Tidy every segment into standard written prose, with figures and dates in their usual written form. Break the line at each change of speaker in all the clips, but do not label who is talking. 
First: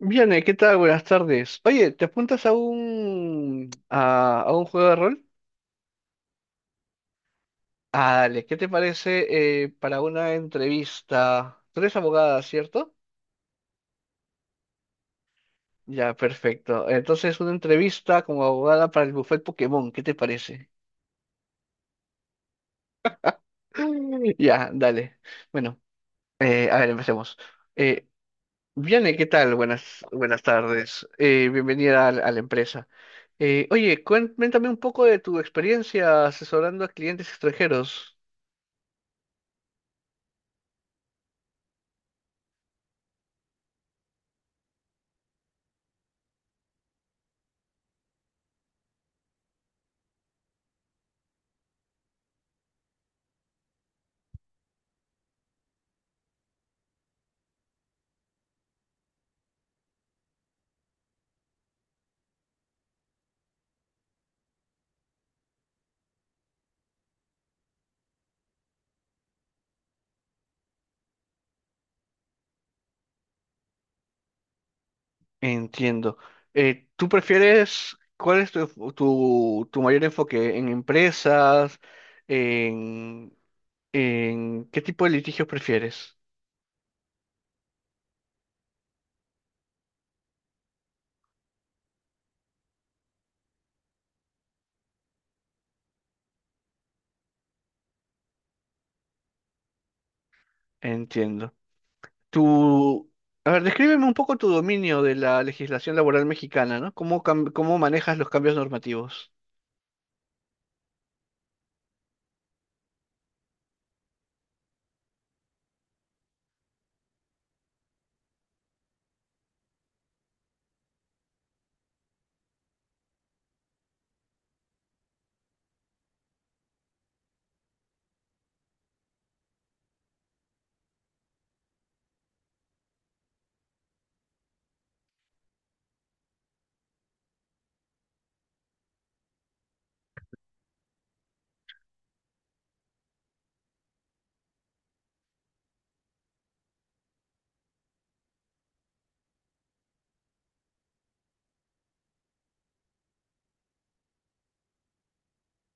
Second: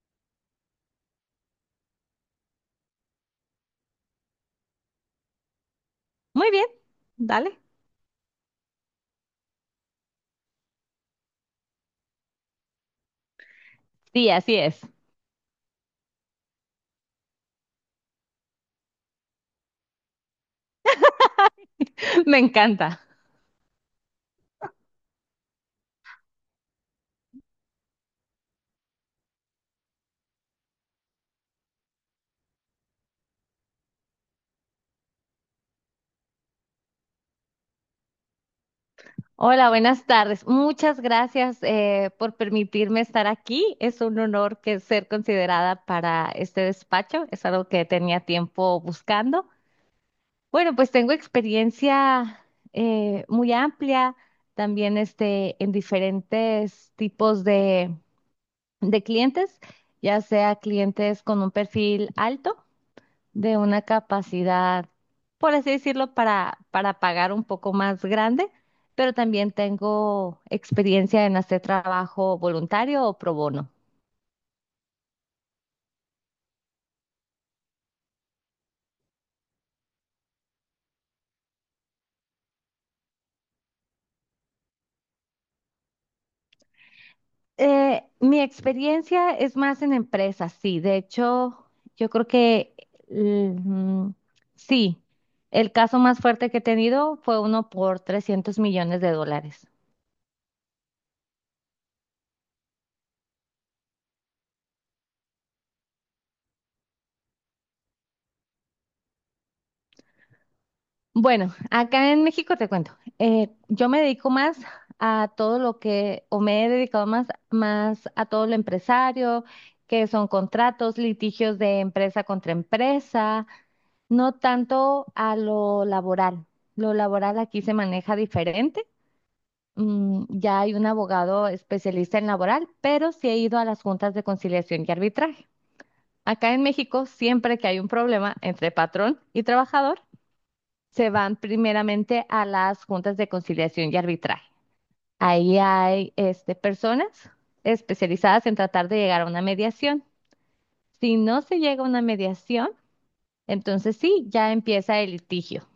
Bien, ¿qué tal? Buenas tardes. Oye, ¿te apuntas a a un juego de rol?
Muy bien, dale.
Ah, dale, ¿qué te parece para una entrevista? Tú eres abogada, ¿cierto?
Sí, así es.
Ya, perfecto. Entonces, una entrevista como abogada para el buffet Pokémon, ¿qué te parece?
Me encanta.
Ya, dale. Bueno, a ver, empecemos. Eh, Viane, ¿qué tal? Buenas, buenas tardes. Bienvenida a la empresa. Oye, cuéntame un poco de tu experiencia asesorando a clientes extranjeros.
Hola, buenas tardes. Muchas gracias por permitirme estar aquí. Es un honor que ser considerada para este despacho. Es algo que tenía tiempo buscando. Bueno, pues tengo experiencia muy amplia también este, en diferentes tipos de clientes, ya sea clientes con un perfil alto de una capacidad, por así decirlo, para pagar un poco más grande, pero también tengo experiencia en hacer trabajo voluntario o pro bono.
Entiendo. ¿Tú prefieres, cuál es tu mayor enfoque? ¿En empresas? ¿En, en qué tipo de litigios prefieres?
Mi experiencia es más en empresas, sí. De hecho, yo creo que l- mm, sí, el caso más fuerte que he tenido fue uno por $300 millones.
Entiendo. Tu, a ver, descríbeme un poco tu dominio de la legislación laboral mexicana, ¿no? Cómo manejas los cambios normativos?
Bueno, acá en México te cuento, yo me dedico más a todo lo que, o me he dedicado más, a todo lo empresario, que son contratos, litigios de empresa contra empresa, no tanto a lo laboral. Lo laboral aquí se maneja diferente. Ya hay un abogado especialista en laboral, pero sí he ido a las juntas de conciliación y arbitraje. Acá en México, siempre que hay un problema entre patrón y trabajador, se van primeramente a las juntas de conciliación y arbitraje. Ahí hay este, personas especializadas en tratar de llegar a una mediación. Si no se llega a una mediación, entonces sí, ya empieza el litigio.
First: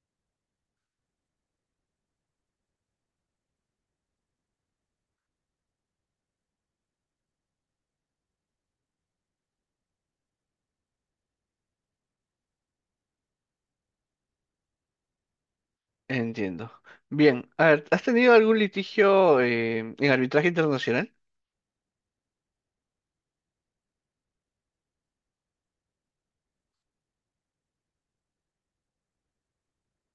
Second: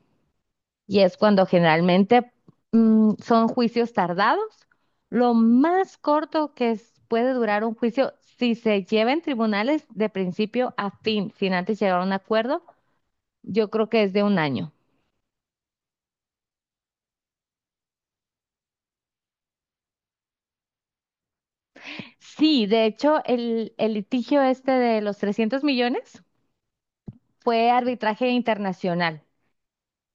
Y es cuando generalmente son juicios tardados. Lo más corto que puede durar un juicio, si se lleva en tribunales de principio a fin, sin antes llegar a un acuerdo, yo creo que es de un año.
Entiendo. Bien, a ver, ¿has tenido algún litigio en arbitraje internacional?
Sí, de hecho, el litigio este de los 300 millones fue arbitraje internacional.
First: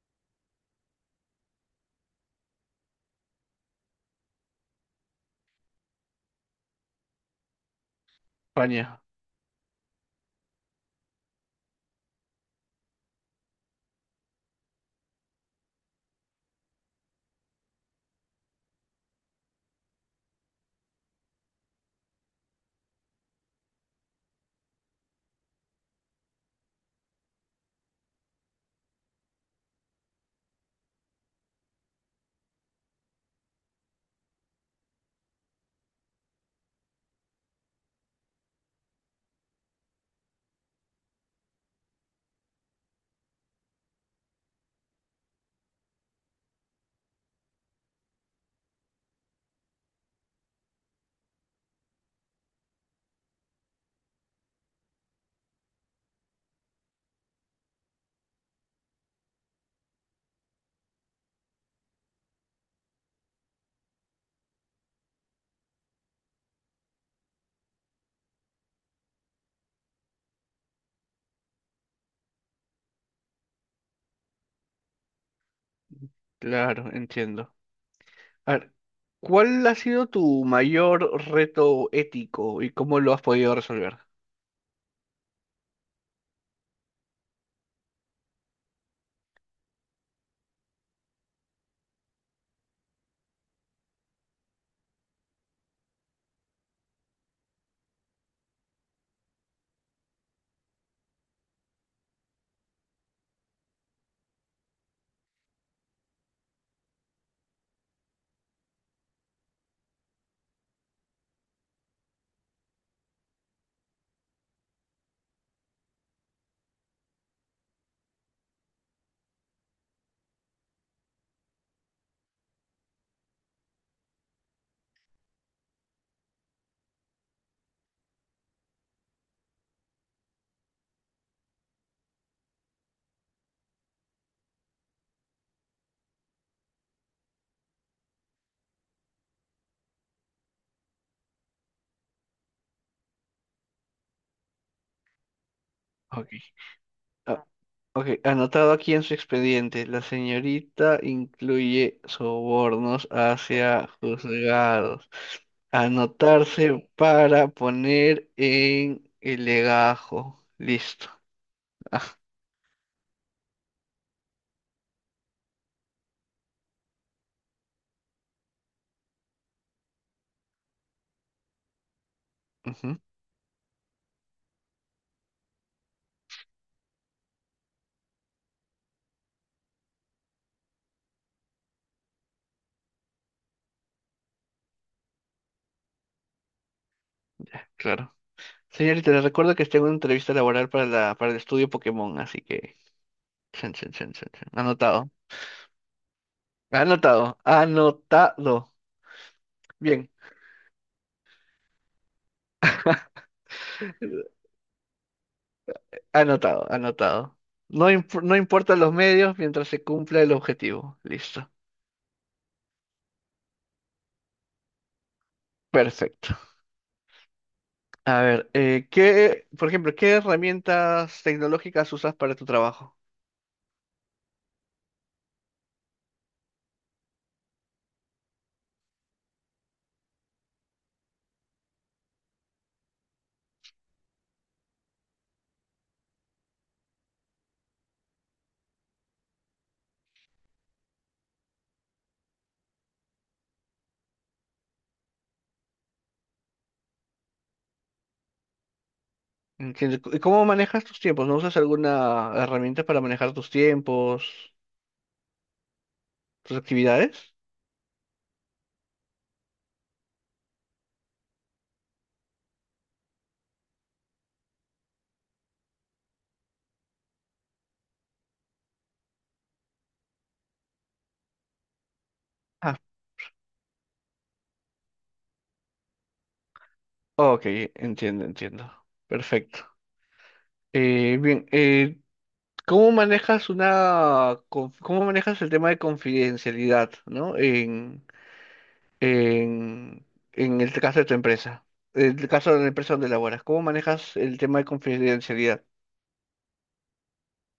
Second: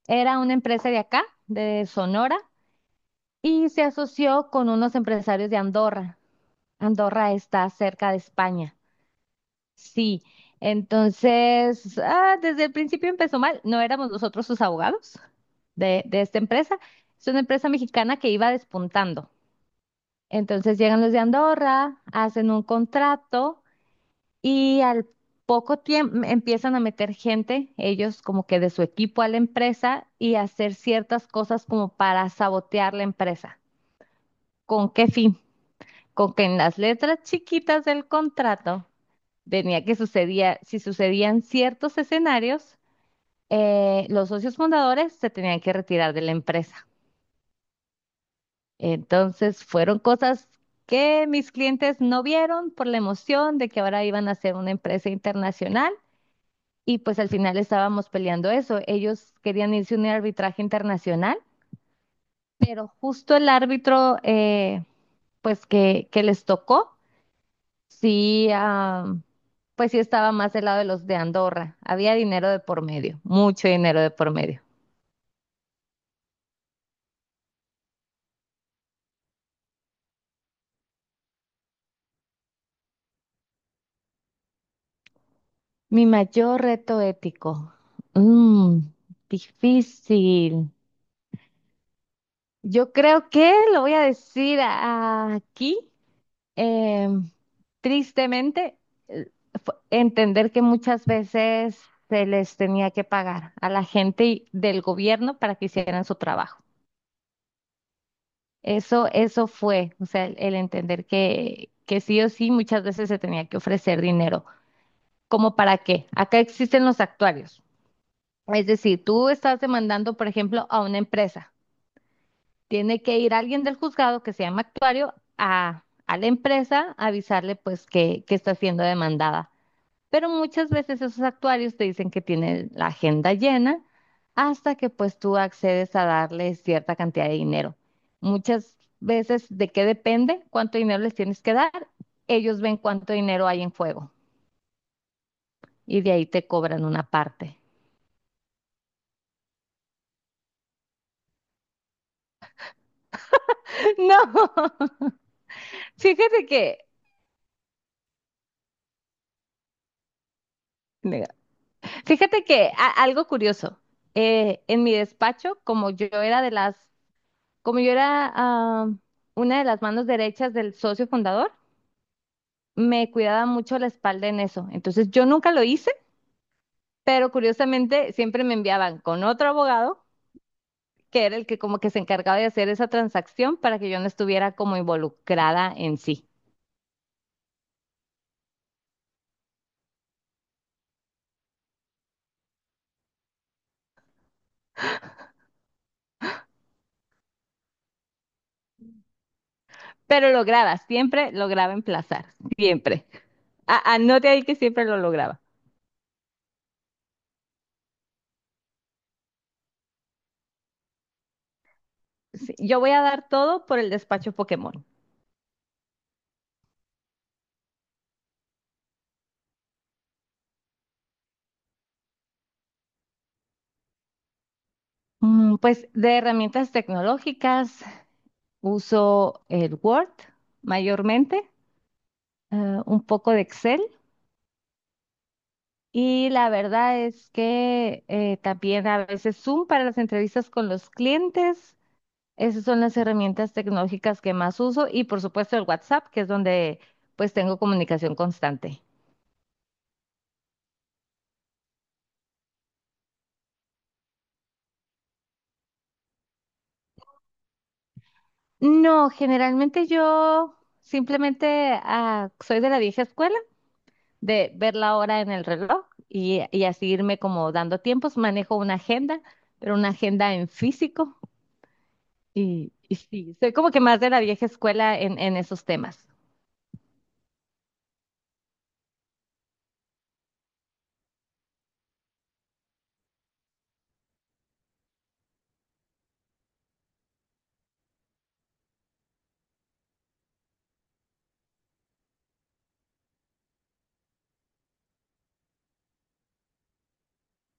Era una empresa de acá, de Sonora, y se asoció con unos empresarios de Andorra. Andorra está cerca de España.
España,
Sí, entonces, desde el principio empezó mal. No éramos nosotros sus abogados de esta empresa. Es una empresa mexicana que iba despuntando. Entonces llegan los de Andorra, hacen un contrato. Y al poco tiempo empiezan a meter gente, ellos como que de su equipo a la empresa y hacer ciertas cosas como para sabotear la empresa. ¿Con qué fin? Con que en las letras chiquitas del contrato venía que sucedía, si sucedían ciertos escenarios, los socios fundadores se tenían que retirar de la empresa. Entonces fueron cosas que mis clientes no vieron por la emoción de que ahora iban a ser una empresa internacional. Y pues al final estábamos peleando eso. Ellos querían irse a un arbitraje internacional, pero justo el árbitro, pues que les tocó, sí, pues sí estaba más del lado de los de Andorra. Había dinero de por medio, mucho dinero de por medio.
claro, entiendo. A ver, ¿cuál ha sido tu mayor reto ético y cómo lo has podido resolver?
Mi mayor reto ético. Mm, Difícil. Yo creo que lo voy a decir aquí. Eh, Tristemente, eh, entender que muchas veces se les tenía que pagar a la gente del gobierno para que hicieran su trabajo. Eso fue, o sea, el entender que sí o sí muchas veces se tenía que ofrecer dinero. ¿Cómo para qué? Acá existen los actuarios. Es decir, tú estás demandando, por ejemplo, a una empresa. Tiene que ir alguien del juzgado que se llama actuario a la empresa a avisarle pues que está siendo demandada. Pero muchas veces esos actuarios te dicen que tienen la agenda llena hasta que pues tú accedes a darle cierta cantidad de dinero. Muchas veces, ¿de qué depende? ¿Cuánto dinero les tienes que dar? Ellos ven cuánto dinero hay en juego y de ahí
Ok.
te cobran una
Ah,
parte.
ok, anotado aquí en su expediente, la señorita incluye sobornos hacia
No,
juzgados.
fíjate que,
Anotarse para poner en el legajo. Listo.
nega,
Ah,
fíjate que algo curioso. En mi despacho, como yo era de las, como yo era ah, una de las manos derechas del socio fundador,
ujú,
me cuidaba mucho la espalda en eso. Entonces yo nunca lo hice, pero curiosamente siempre me enviaban con otro abogado, que era el que como que se encargaba de hacer esa transacción para que yo no estuviera como involucrada en sí.
claro. Señorita, les recuerdo que tengo una entrevista laboral para para el estudio Pokémon, así que... Chan, chan, chan, chan, chan. Anotado. Anotado. Anotado. Bien,
Pero siempre lograba emplazar, siempre. Anote ahí que siempre lo lograba.
anotado, anotado. No, no importan los medios mientras se cumpla el objetivo. Listo.
Sí, yo voy a dar todo por el despacho Pokémon.
Perfecto. A ver, ¿qué, por ejemplo, qué herramientas tecnológicas usas para tu trabajo?
Pues de herramientas tecnológicas uso el Word mayormente, un poco de Excel. Y la verdad es que también a veces Zoom para las entrevistas con los clientes. Esas son las herramientas tecnológicas que más uso y por supuesto el WhatsApp, que es donde pues tengo comunicación constante.
Entiendo. ¿Y cómo manejas tus tiempos? ¿No usas alguna herramienta para manejar tus tiempos, tus actividades?
No, generalmente yo simplemente soy de la vieja escuela, de ver la hora en el reloj y así irme como dando tiempos. Manejo una agenda, pero una agenda en físico y,
Ah,
y sí, soy como que más de la vieja escuela en esos temas.
ok, entiendo, entiendo. Perfecto. Bien, ¿cómo manejas cómo manejas el tema de confidencialidad, ¿no? En, en el caso de tu empresa, en el caso de la empresa donde laboras, ¿cómo manejas el tema de confidencialidad?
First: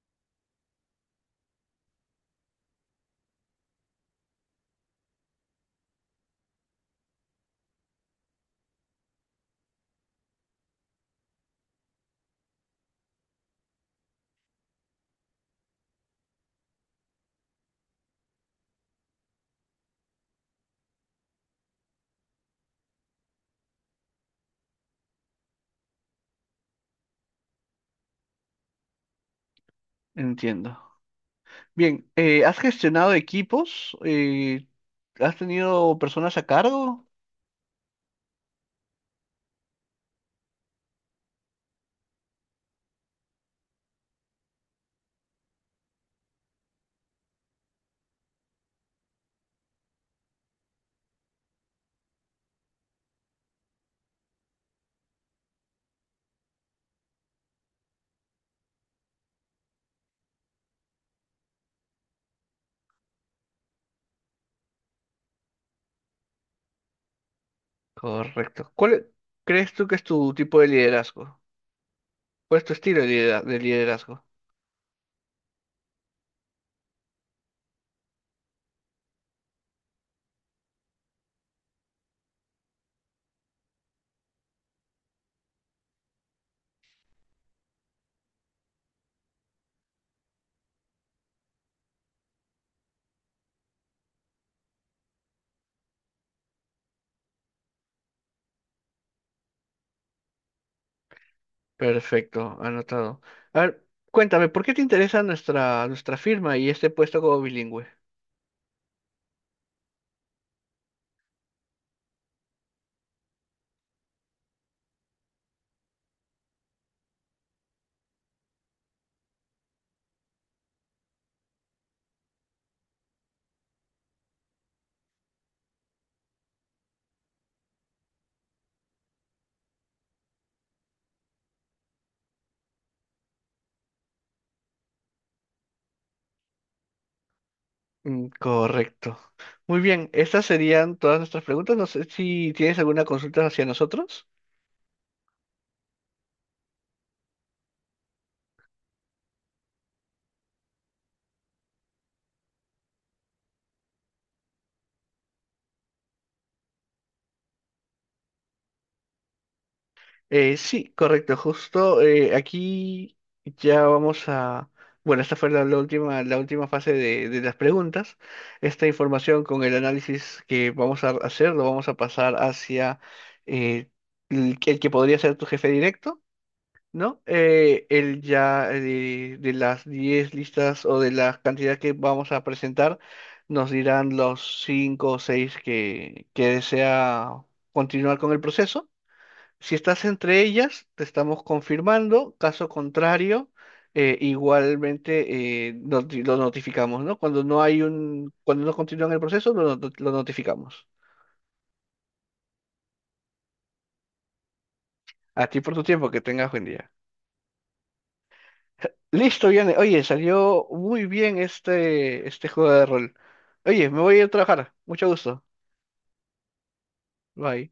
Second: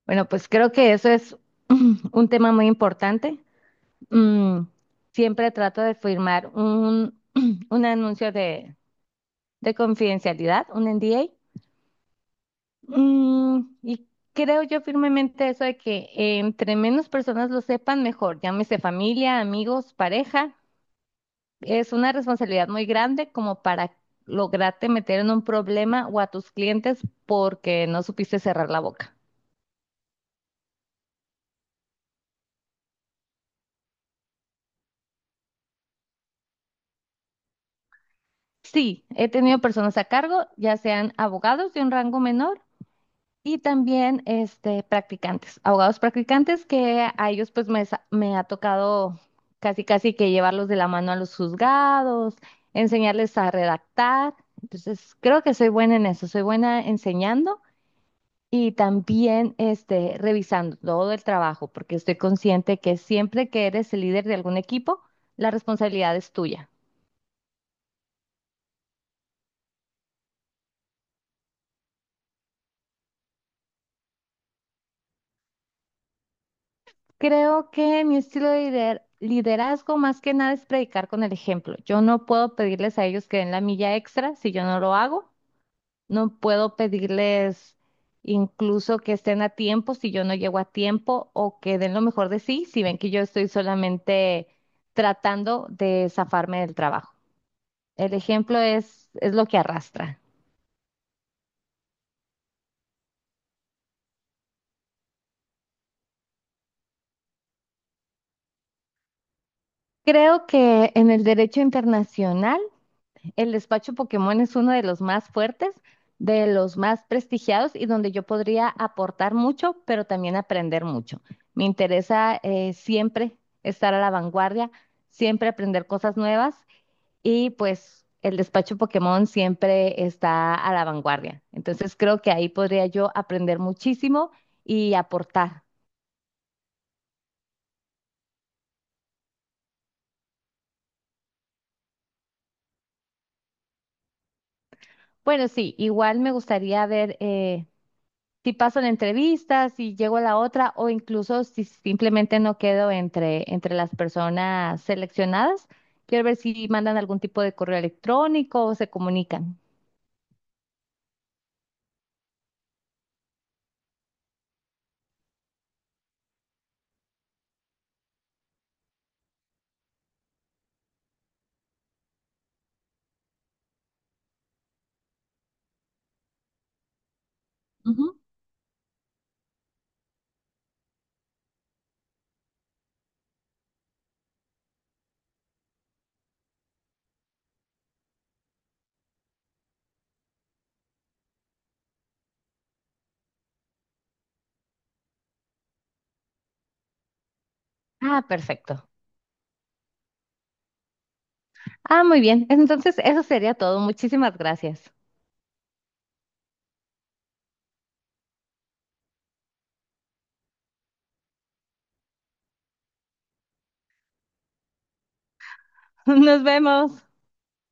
Bueno, pues creo que eso es un tema muy importante. Mm, Siempre trato de firmar un anuncio de confidencialidad, un NDA. Y creo yo firmemente eso de que entre menos personas lo sepan, mejor. Llámese familia, amigos, pareja. Es una responsabilidad muy grande como para lograrte meter en un problema o a tus clientes porque no supiste cerrar la boca.
Entiendo. Bien, ¿has gestionado equipos? ¿Has tenido personas a cargo?
Sí, he tenido personas a cargo, ya sean abogados de un rango menor y también este, practicantes, abogados practicantes que a ellos pues me ha tocado casi casi que llevarlos de la mano a los juzgados, enseñarles a redactar. Entonces, creo que soy buena en eso, soy buena enseñando y también este, revisando todo el trabajo, porque estoy consciente que siempre que eres el líder de algún equipo, la responsabilidad es tuya.
Correcto. ¿Crees tú que es tu tipo de liderazgo? ¿Cuál es tu estilo de liderazgo?
Creo que mi estilo de liderazgo más que nada es predicar con el ejemplo. Yo no puedo pedirles a ellos que den la milla extra si yo no lo hago. No puedo pedirles incluso que estén a tiempo si yo no llego a tiempo o que den lo mejor de sí si ven que yo estoy solamente tratando de zafarme del trabajo. El ejemplo es lo que arrastra.
Perfecto, anotado. A ver, cuéntame, ¿por qué te interesa nuestra firma y este puesto como bilingüe?
Creo que en el derecho internacional el despacho Pokémon es uno de los más fuertes, de los más prestigiados y donde yo podría aportar mucho, pero también aprender mucho. Me interesa siempre estar a la vanguardia, siempre aprender cosas nuevas y pues el despacho Pokémon siempre está a la vanguardia. Entonces creo que ahí podría yo aprender muchísimo y aportar.
Mm, correcto. Muy bien, estas serían todas nuestras preguntas. No sé si tienes alguna consulta hacia nosotros.
Bueno, sí, igual me gustaría ver, si paso la entrevista, si llego a la otra o incluso si simplemente no quedo entre las personas seleccionadas, quiero ver si mandan algún tipo de correo electrónico o se comunican.
Sí, correcto. Justo aquí ya vamos a... Bueno, esta fue la última fase de las preguntas. Esta información con el análisis que vamos a hacer lo vamos a pasar hacia eh, el que podría ser tu jefe directo. ¿No?
Ujú.
Él ya de las 10 listas o de la cantidad que vamos a presentar, nos dirán los 5 o 6 que desea continuar con el proceso. Si estás entre ellas, te estamos confirmando. Caso contrario, igualmente lo notificamos, ¿no? Cuando no hay
Ah,
un, cuando no
perfecto.
continúan el proceso, lo, not- lo notificamos.
Ah, muy bien. Entonces, eso sería todo. Muchísimas gracias.
A ti por tu tiempo, que tengas buen día. Listo, viene. Oye, salió muy bien este juego de rol. Oye, me voy a ir a trabajar. Mucho gusto.
Nos vemos.
Bye.